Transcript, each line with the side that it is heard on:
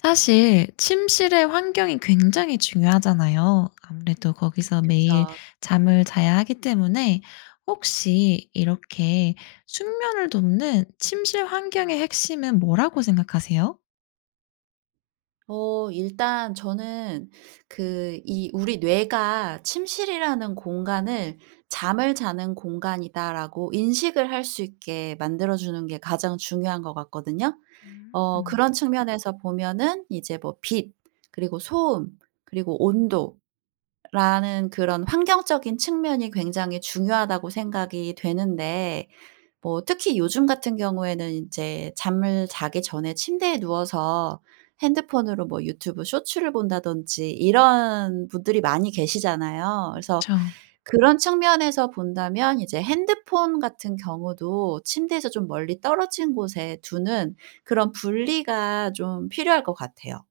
left: 사실 침실의 환경이 굉장히 중요하잖아요. 아무래도 거기서 매일
right: 그쵸.
left: 잠을 자야 하기 때문에 혹시 이렇게 숙면을 돕는 침실 환경의 핵심은 뭐라고 생각하세요?
right: 어 일단 저는 그 이 우리 뇌가 침실이라는 공간을 '잠을 자는 공간이다.'라고 인식을 할 수 있게 만들어 주는 게 가장 중요한 것 같거든요.
left: 음
right: 어
left: 음.
right: 그런 측면에서 보면은 이제 뭐 빛 그리고 소음 그리고 온도라는 그런 환경적인 측면이 굉장히 중요하다고 생각이 되는데 뭐 특히 요즘 같은 경우에는 이제 잠을 자기 전에 침대에 누워서 핸드폰으로 뭐 유튜브 쇼츠를 본다든지 이런 분들이 많이 계시잖아요. 그래서
left: 그쵸.
right: 그런 측면에서 본다면 이제 핸드폰 같은 경우도 침대에서 좀 멀리 떨어진 곳에 두는 그런 분리가 좀 필요할 것 같아요.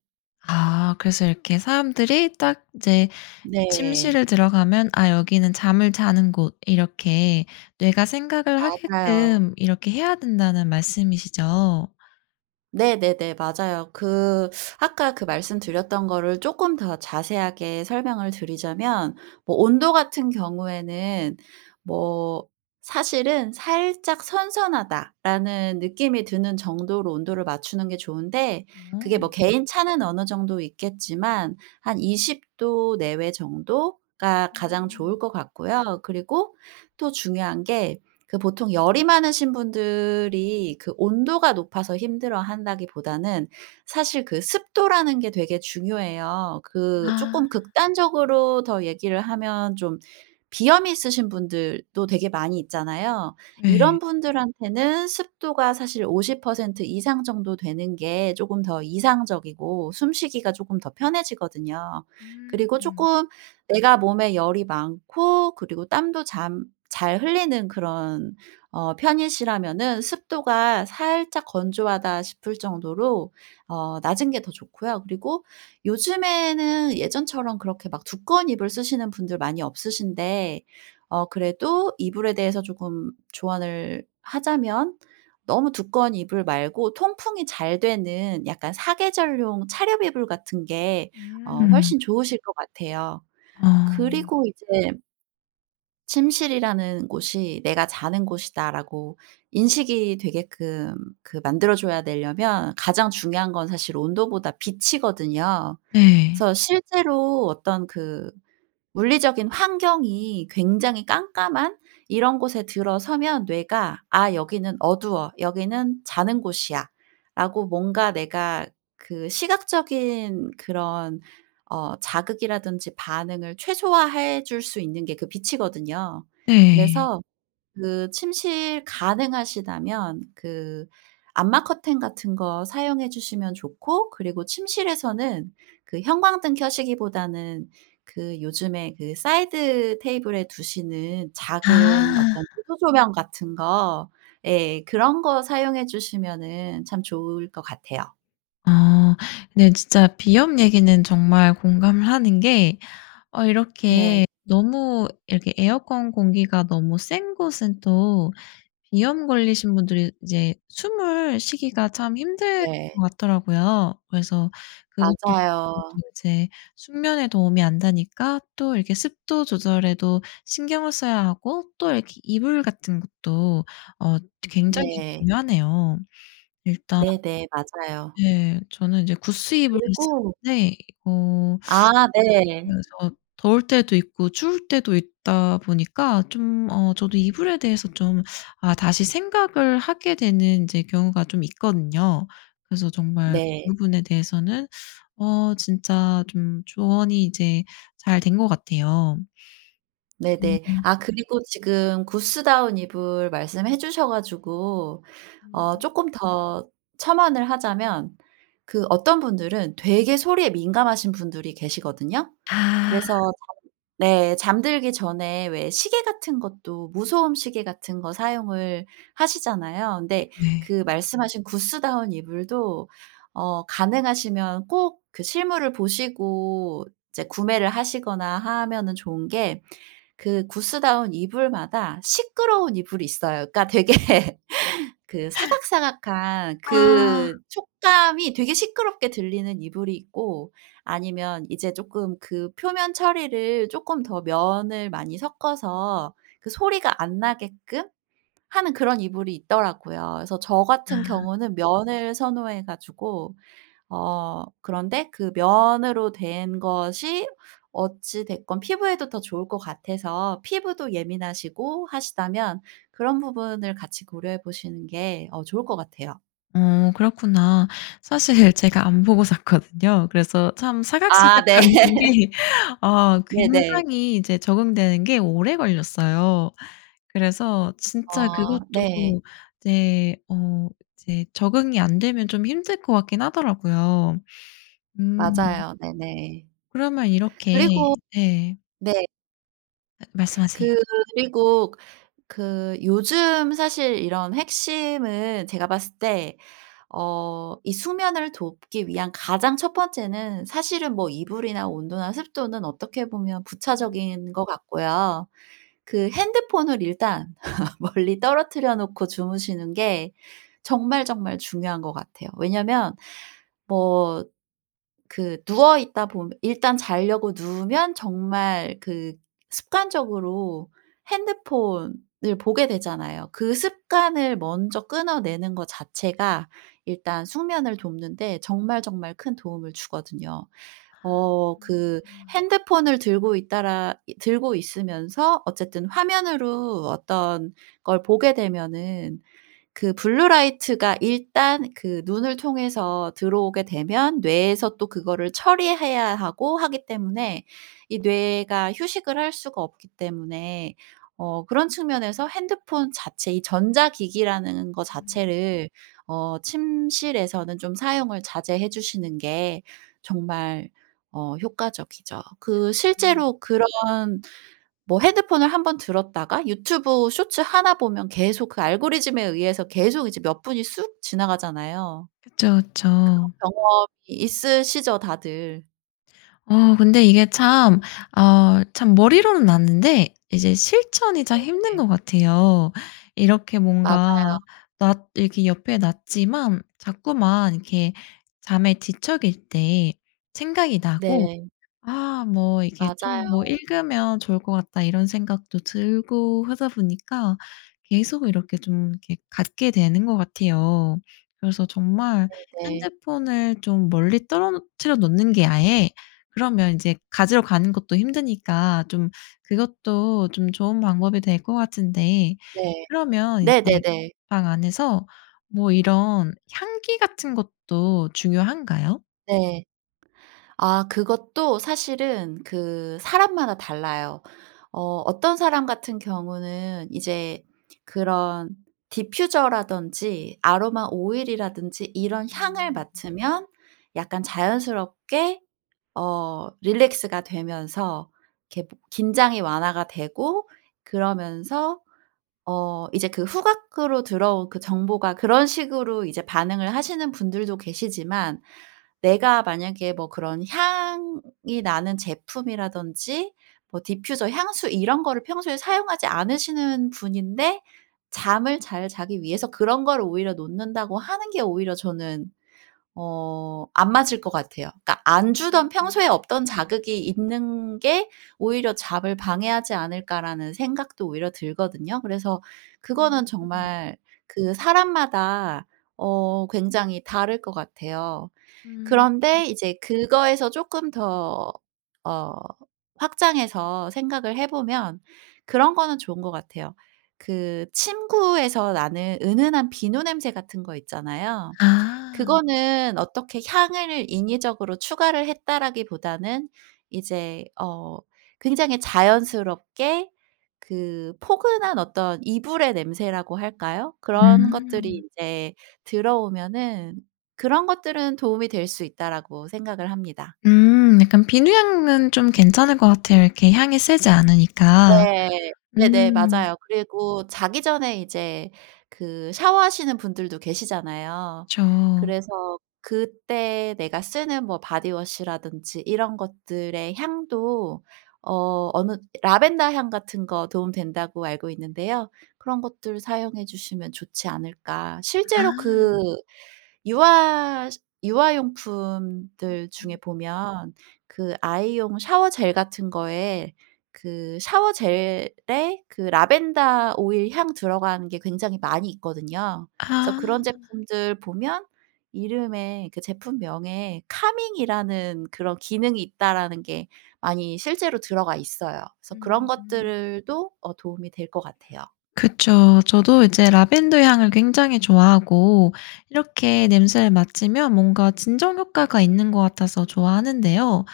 left: 아 그래서 이렇게 사람들이 딱 이제
right: 네.
left: 침실을 들어가면 '아 여기는 잠을 자는 곳' 이렇게 뇌가 생각을
right: 맞아요.
left: 하게끔 이렇게 해야 된다는 말씀이시죠?
right: 네네네. 맞아요. 그 아까 그 말씀드렸던 거를 쪼끔 더 자세하게 설명을 드리자면 뭐 온도같은 경우에는 뭐 사실은 '살짝 선선하다.'라는 느낌이 드는 정도로 온도를 맞추는 게 좋은데 그게
left: 어.
right: 뭐 개인 차는 어느 정도 있겠지만 한 20 도 내외 정도가 가장
left: 음.
right: 좋을 것 같고요. 그리고 또 중요한 게 그 보통 열이 많으신 분들이 그 온도가 높아서 힘들어 한다기보다는 사실 그 습도라는 게 되게 중요해요. 그
left: 아.
right: 쪼끔 극단적으로 더 얘기를 하면 좀 비염이 있으신 분들 또 되게 많이 있잖아요.
left: 예.
right: 이런 분들한테는 습도가 사실 50% 이상 정도 되는 게 쪼금 더 이상적이고 숨 쉬기가 조금 더 편해지거든요. 그리고
left: 음.
right: 쪼끔 내가 몸에 열이 많고 그리고 땀도 잠 잘 흘리는 그런 어 편이시라면은 습도가 살짝 건조 하다 싶을 정도로 어 낮은 게 더 좋고요. 그리고 요즘에는 예전처럼 그렇게 막 두꺼운 이불 쓰시는 분들 많이 없으신데 어 그래도 이불에 대해서 조금 조언을 하자면 너무 두꺼운 이불 말고 통풍이 잘 되는 약간 4 계절용 차렵 이불 같은 게 어
left: 음.
right: 훨씬 좋으실 것 같아요.
left: 어.
right: 그리고 이제 침실이라는 곳이 '내가 자는 곳이다.'라고 인식이 되게끔 그 만들어 줘야 되려면 가장 중요한 건 사실 온도보다 빛이거든요.
left: 네.
right: 그래서 실제로 어떤 그 물리적인 환경이 굉장히 깜깜한 이런 곳에 들어서면 뇌가 '아 여기는 어두워. 여기는 자는 곳이야.'라고 뭔가 내가 그 시각적인 그런 어 자극이라든지 반응을 최소화해 줄 수 있는 게 그 빛이거든요.
left: 네.
right: 그래서 그 침실 가능하시다면 그 암막 커튼 같은 거 사용해 주시면 좋고 그리고 침실에서는 그 형광등 켜시기보다는 그 요즘에 그 사이드 테이블에 두시는 작은
left: 아.
right: 어떤 무드 조명 같은 거. 예. 그런 거 사용해 주시면은 참 좋을 것 같아요.
left: 아 네. 진짜 비염 얘기는 정말 공감을 하는 게 어 이렇게
right: 네.
left: 너무 이렇게 에어컨 공기가 너무 센 곳은 또 비염 걸리신 분들이 이제 숨을 쉬기가 참 힘들
right: 네.
left: 것 같더라고요. 그래서 그것도
right: 맞아요.
left: 이제 숙면에 도움이 안 되니까 또 이렇게 습도 조절에도 신경을 써야 하고 또 이렇게 이불 같은 것도 어 드 굉장히
right: 네.
left: 중요하네요. 일단
right: 네네. 맞아요.
left: 네. 저는 이제 구스 이불을
right: 그리고
left: 쓰는데 어
right: 아. 네.
left: 그래서 더울 때도 있고 추울 때도 있다 보니까 좀 어 저도 이불에 대해서 좀 아 다시 생각을 하게 되는 이제 경우가 좀 있거든요. 그래서 정말 그
right: 네.
left: 부분에 대해서는 어 진짜 좀 조언이 이제 잘 된 거 같아요.
right: 네네.
left: 으음.
right: 아 그리고 지금 구스다운 이불 말씀해 주셔 가지고
left: 음.
right: 어 쪼끔 더 첨언을 하자면 그 어떤 분들은 되게 소리에 민감하신 분들이 계시거든요.
left: 아.
right: 그래서 잠을 네 잠들기 전에 왜 시계 같은 것도 무소음 시계 같은 거 사용을 하시잖아요. 근데
left: 네.
right: 그 말씀하신 구스다운 이불도 어 가능하시면 꼭 그 실물을 보시고 이제 구매를 하시거나 하면은 좋은 게 그 구스다운 이불마다 시끄러운 이불이 있어요. 그러니까 되게 그 사각사각한
left: 아.
right: 그 촉감이 되게 시끄럽게 들리는 이불이 있고 아니면 이제 조금 그 표면 처리를 쪼끔 더 면을 많이 섞어서 그 소리가 안 나게끔 하는 그런 이불이 있더라고요. 그래서 저 같은
left: 아.
right: 경우는 면을 선호해 가지고 어 그런데 그 면으로 된 것이 어찌 됐건 피부에도 더 좋을 것 같아서 피부도 예민하시고 하시다면 그런 부분을 같이 고려해 보시는 게 어 좋을 것 같아요.
left: 어 그렇구나. 사실 제가 안 보고 샀거든요. 그래서 참
right: 아 네.
left: 사각사각거리는 게 어
right: 네네.
left: 굉장히 이제 적응되는 게 오래 걸렸어요. 그래서 진짜
right: 어 네.
left: 그것도 이제 어 이제 적응이 안 되면 좀 힘들 것 같긴 하더라고요. 음.
right: 맞아요. 네네.
left: 그러면 이렇게
right: 그리고
left: 네.
right: 네.
left: 말씀하세요.
right: 그리고 그 그 요즘 사실 이런 핵심은 제가 봤을 때 어 이 수면을 돕기 위한 가장 1 번째는 사실은 뭐 이불이나 온도나 습도는 어떻게 보면
left: 음.
right: 부차적인 것 같고요. 그 핸드폰을 일단 멀리 떨어뜨려 놓고 주무시는 게 정말, 정말 중요한 거 같아요. 왜냐하면 뭐 그 누워있다 보며 일단 자려고 누우면 정말 그 습관적으로 핸드폰을 보게 되잖아요. 그 습관을 먼저 끊어내는 거 자체가 일단 숙면을 돕는 데 정말, 정말 큰 도움을 주거든요
left: 아.
right: 어 그,
left: 그렇구나.
right: 핸드폰을 들고 있다라 이 들고 있으면서 어쨌든 화면으로 어떤 걸 보게 되면은 그 블루라이트가 일단 그 눈을 통해서 들어오게 되면 뇌에서 또 그거를 처리해야 하고 하기 때문에 이 뇌가 휴식을 할 수가 없기 때문에 어 그런 측면에서 핸드폰 자체 이 전자기기라는 거
left: 음.
right: 자체를 어 침실에서는 좀 사용을 자제해 주시는 게 정말 어 효과적이죠. 그
left: 음.
right: 실제로 그런 뭐 핸드폰을 한번 들었다가 유튜브 쇼츠 1 보면 계속 그 알고리즘에 의해서 계속 이제 몇 분이 쑥 지나가잖아요.
left: 그쵸,
right: 그런
left: 그쵸.
right: 경험이 있으시죠 다들.
left: 어 근데 이게 참 어 참 머리로는 아는데 이제 실천이 참 힘든
right: 네네.
left: 거 같아요. 이렇게
right: 맞아요.
left: 뭔가 놨 이렇게 옆에 놨지만 자꾸만 이렇게 잠에 뒤척일 때 생각이 나고
right: 네.
left: '아 뭐 이게 좀 뭐
right: 맞아요.
left: 읽으면 좋을 것 같다.' 이런 생각도 들고 하다 보니까 계속 이렇게 좀 이렇게 갖게 되는 것 같아요. 그래서 정말
right: 네네.
left: 핸드폰을 좀 멀리 떨어뜨려 놓는 게 아예 그러면 이제 가지러 가는 것도 힘드니까 좀 그것도 좀 좋은 방법이 될 거 같은데
right: 네.
left: 그러면 이제
right: 네네네.
left: 방 안에서 뭐 이런 향기 같은 것도 중요한가요?
right: 네. 아 그것도 사실은 그 사람마다 달라요. 어 어떤 사람 같은 경우는 이제 그런 디퓨저라든지 아로마 오일이라든지 이런 향을
left: 음.
right: 맡으면 약간 자연스럽게 어 릴렉스가 되면서 이렇게 뭐 긴장이 완화가 되고 그러면서 어 이제 그 후각으로 들어온 그 정보가 그런 식으로 이제 반응을 하시는 분들도 계시지만. 내가 만약에 뭐 그런 향이 나는 제품이라든지 뭐 디퓨저, 향수 이런 거를 평소에 사용하지 않으시는 분인데 잠을 잘 자기 위해서 그런 거를 오히려 놓는다고 하는 게 오히려 저는 어 안 맞을 것 같아요. 그러니까 '안 주던
left: 음음음.
right: 평소에 없던 자극이 있는 게 오히려 잠을 방해하지 않을까?'라는 생각도 오히려 들거든요. 그래서 그거는
left: 음.
right: 정말 그 사람마다 어 굉장히 다를 것 같아요.
left: 음.
right: 그런데 이제 그거에서 쪼끔 더 어 확장해서 생각을 해보면 그런 거는 좋은 것 같아요. 그 침구에서 나는 은은한 비누 냄새 같은 거 있잖아요.
left: 아.
right: 그거는 어떻게 향을 인위적으로 추가를 했다라기보다는 이제 어 굉장히 자연스럽게 그 포근한 어떤 이불의 냄새라고 할까요? 그런
left: 음.
right: 것들이 이제 들어오면은 '그런 것들은 도움이 될 수 있다.'라고 생각을 합니다.
left: 음 약간 비누향은 좀 괜찮을 것 같아요 이렇게 향이 세지 않으니까.
right: 네. 네네
left: 음.
right: 맞아요. 그리고 자기 전에 이제 그 샤워하시는 분들도 계시잖아요.
left: 그쵸.
right: 그래서 그때 내가 쓰는 뭐 바디워시라든지 이런 것들의 향도 어 어느 라벤더 향 같은 거 도움 된다고 알고 있는데요. 그런 것들 사용해 주시면 좋지 않을까. 실제로
left: 아.
right: 그 유아 시
left: 음.
right: 유아용품들 중에
left: 음.
right: 보면 그 아이용 샤워젤 같은 거에 그 샤워젤에 그 라벤더 오일 향 들어가는 게 굉장히 많이 있거든요. 그래서
left: 아.
right: 그런 제품들 보면 이름에 그 제품명에 카밍 이라는 그런 기능이 있다라는 게 많이 실제로 들어가 있어요. 그래서 그런
left: 음.
right: 것들을 도 어 도움이 될 것 같아요.
left: 그쵸. 저도 이제 라벤더 향을 굉장히 좋아하고 이렇게 냄새를 맡으면 뭔가 진정 효과가 있는 거 같아서 좋아하는데요.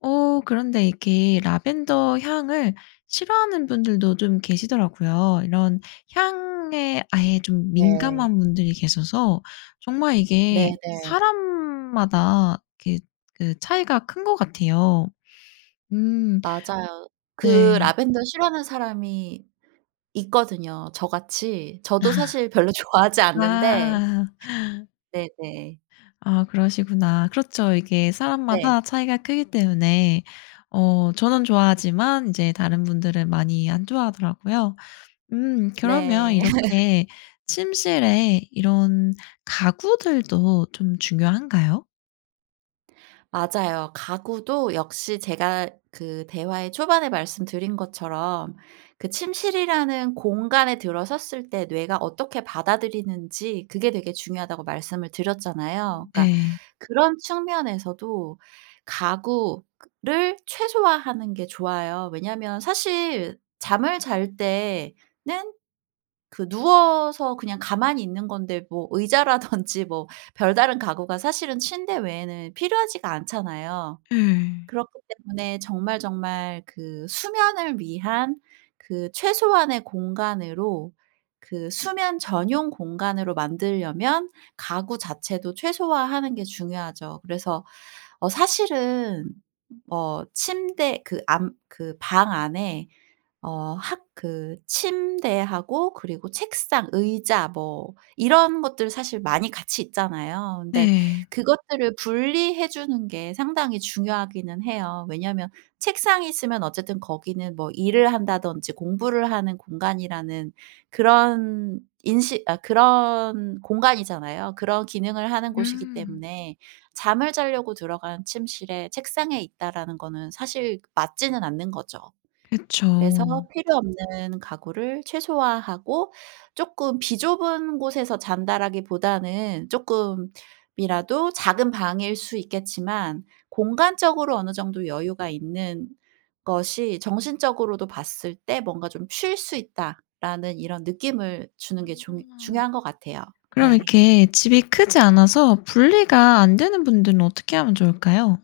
left: 어 그런데 이렇게 라벤더 향을 싫어하는 분들도 좀 계시더라고요. 이런 향에 아예 좀
right: 네.
left: 민감한 분들이 계셔서 정말 이게
right: 네네.
left: 사람마다 이렇게 그 차이가 큰 거 같아요. 음.
right: 맞아요. 그
left: 네.
right: 라벤더 싫어하는 사람이 있거든요, 저같이. 저도 사실 별로 좋아하지 않는데
left: 아.
right: 네네.
left: 아 그러시구나. 그렇죠. 이게
right: 네.
left: 사람마다 차이가 크기 때문에 어 저는 좋아하지만 이제 다른 분들은 많이 안 좋아하더라고요. 음 그러면
right: 네.
left: 이렇게 침실에 이런 가구들도 좀 중요한가요?
right: 맞아요. 가구도 역시 제가 그 대화의 초반에 말씀드린 것처럼 그 침실이라는 공간에 들어섰을 때 뇌가 어떻게 받아들이는지 그게 되게 중요하다고 말씀을 드렸잖아요. 그러니까
left: 네.
right: 그런 측면에서도 가구 그 를 최소화하는 게 좋아요. 왜냐하면 사실 잠을 잘 때 는 그 누워서 그냥 가만히 있는 건데 뭐 의자라든지 뭐 별다른 가구가 사실은 침대 외에는 필요하지가 않잖아요.
left: 예.
right: 그렇기 때문에 정말 정말 그 수면을 위한 그 최소한의 공간으로 그 수면 전용 공간으로 만들려면 가구 자체도 최소화하는 게 중요하죠. 그래서 어 사실은 뭐 침대 그 안 그 방 안에 어 학 그 침대하고 그리고 책상, 의자 뭐 이런 것들 사실 많이 같이 있잖아요. 근데
left: 네.
right: 그것들을 분리해 주는 게 상당히 중요하기는 해요. 왜냐면 책상이 있으면 어쨌든 거기는 뭐 일을 한다든지 공부를 하는 공간이라는 그런 인식 아 그런 공간이잖아요. 그런 기능을 하는 곳이기
left: 음.
right: 때문에 잠을 자려고 들어간 침실에 책상이 있다라는 거는 사실 맞지는 않는 거죠. 그래서
left: 그쵸.
right: 필요 없는 가구를 최소화하고 쪼끔 비좁은 곳에서 잔다라기보다는 쪼끔이라도 작은 방일 수 있겠지만 공간적으로 어느 정도 여유가 있는 것이 정신적으로도 봤을 때 뭔가 좀 '쉴 수 있다.'라는 이런 느낌을 주는 게 중
left: 아.
right: 중요한 거 같아요.
left: 그럼
right: 네.
left: 이렇게 집이 크지 않아서 분리가 안 되는 분들은 어떻게 하면 좋을까요?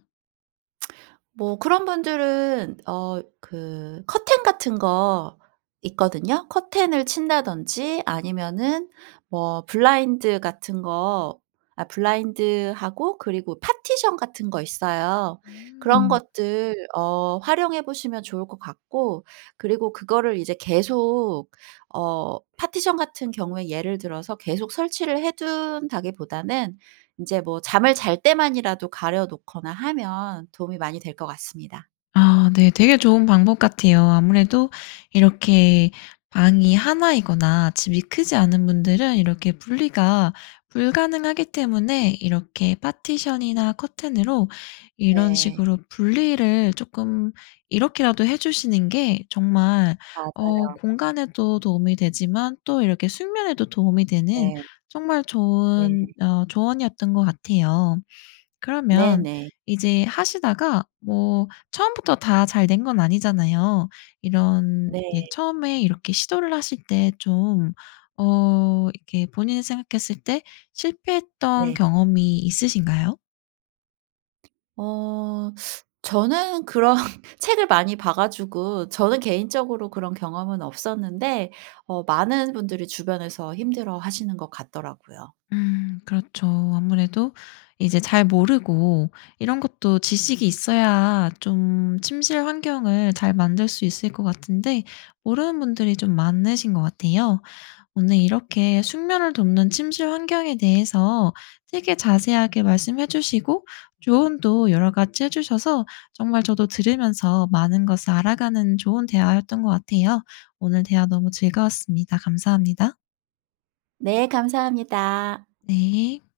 right: 뭐 그런 분들은 어 그 커튼 같은 거 있거든요. 커튼을 친다든지 아니면은 뭐 블라인드 같은 거 아 블라인드하고 그리고 파티션 같은 거 있어요. 그런
left: 음.
right: 것들 어 활용해 보시면 좋을 것 같고 그리고 그거를 이제 계속 어 파티션 같은 경우에 예를 들어서 계속 설치를 해둔다기보다는 이제 뭐 잠을 잘 때만이라도 가려 놓거나 하면 도움이 많이 될 것 같습니다.
left: 아 네. 되게 좋은 방법 같아요. 아무래도 이렇게 방이 1 이거나 집이 크지 않은 분들은 이렇게 분리가 불가능하기 때문에 이렇게 파티션이나 커튼으로 이런
right: 네.
left: 식으로 분리를 쪼끔 이렇게라도 해 주시는 게 정말 어
right: 맞아요.
left: 공간에도 도움이 되지만 또 이렇게 숙면에도 도움이 되는
right: 네.
left: 정말
right: 네.
left: 좋은 어 조언이었던 거 같아요. 그러면
right: 네네.
left: 이제 하시다가 뭐 처음부터 다 잘 된 건 아니잖아요. 이런 이게
right: 네.
left: 처음에 이렇게 시도를 하실 때 좀 어 이렇게 본인이 생각했을 때 실패했던
right: 네.
left: 경험이 있으신가요?
right: 어 저는 그런 책을 많이 봐 가지고 저는 개인적으로 그런 경험은 없었는데 어 많은 분들이 주변에서 힘들어하시는 것 같더라고요.
left: 음 그렇죠. 아무래도 이제 잘 모르고 이런 것도 지식이 있어야 좀 침실 환경을 잘 만들 수 있을 거 같은데 모르는 분들이 좀 많으신 거 같아요. 오늘 이렇게 숙면을 돕는 침실 환경에 대해서 되게 자세하게 말씀해 주시고 조언도 여러 가지 해주셔서 정말 저도 들으면서 많은 것을 알아가는 좋은 대화였던 거 같아요. 오늘 대화 너무 즐거웠습니다. 감사합니다.
right: 네 감사합니다.
left: 네.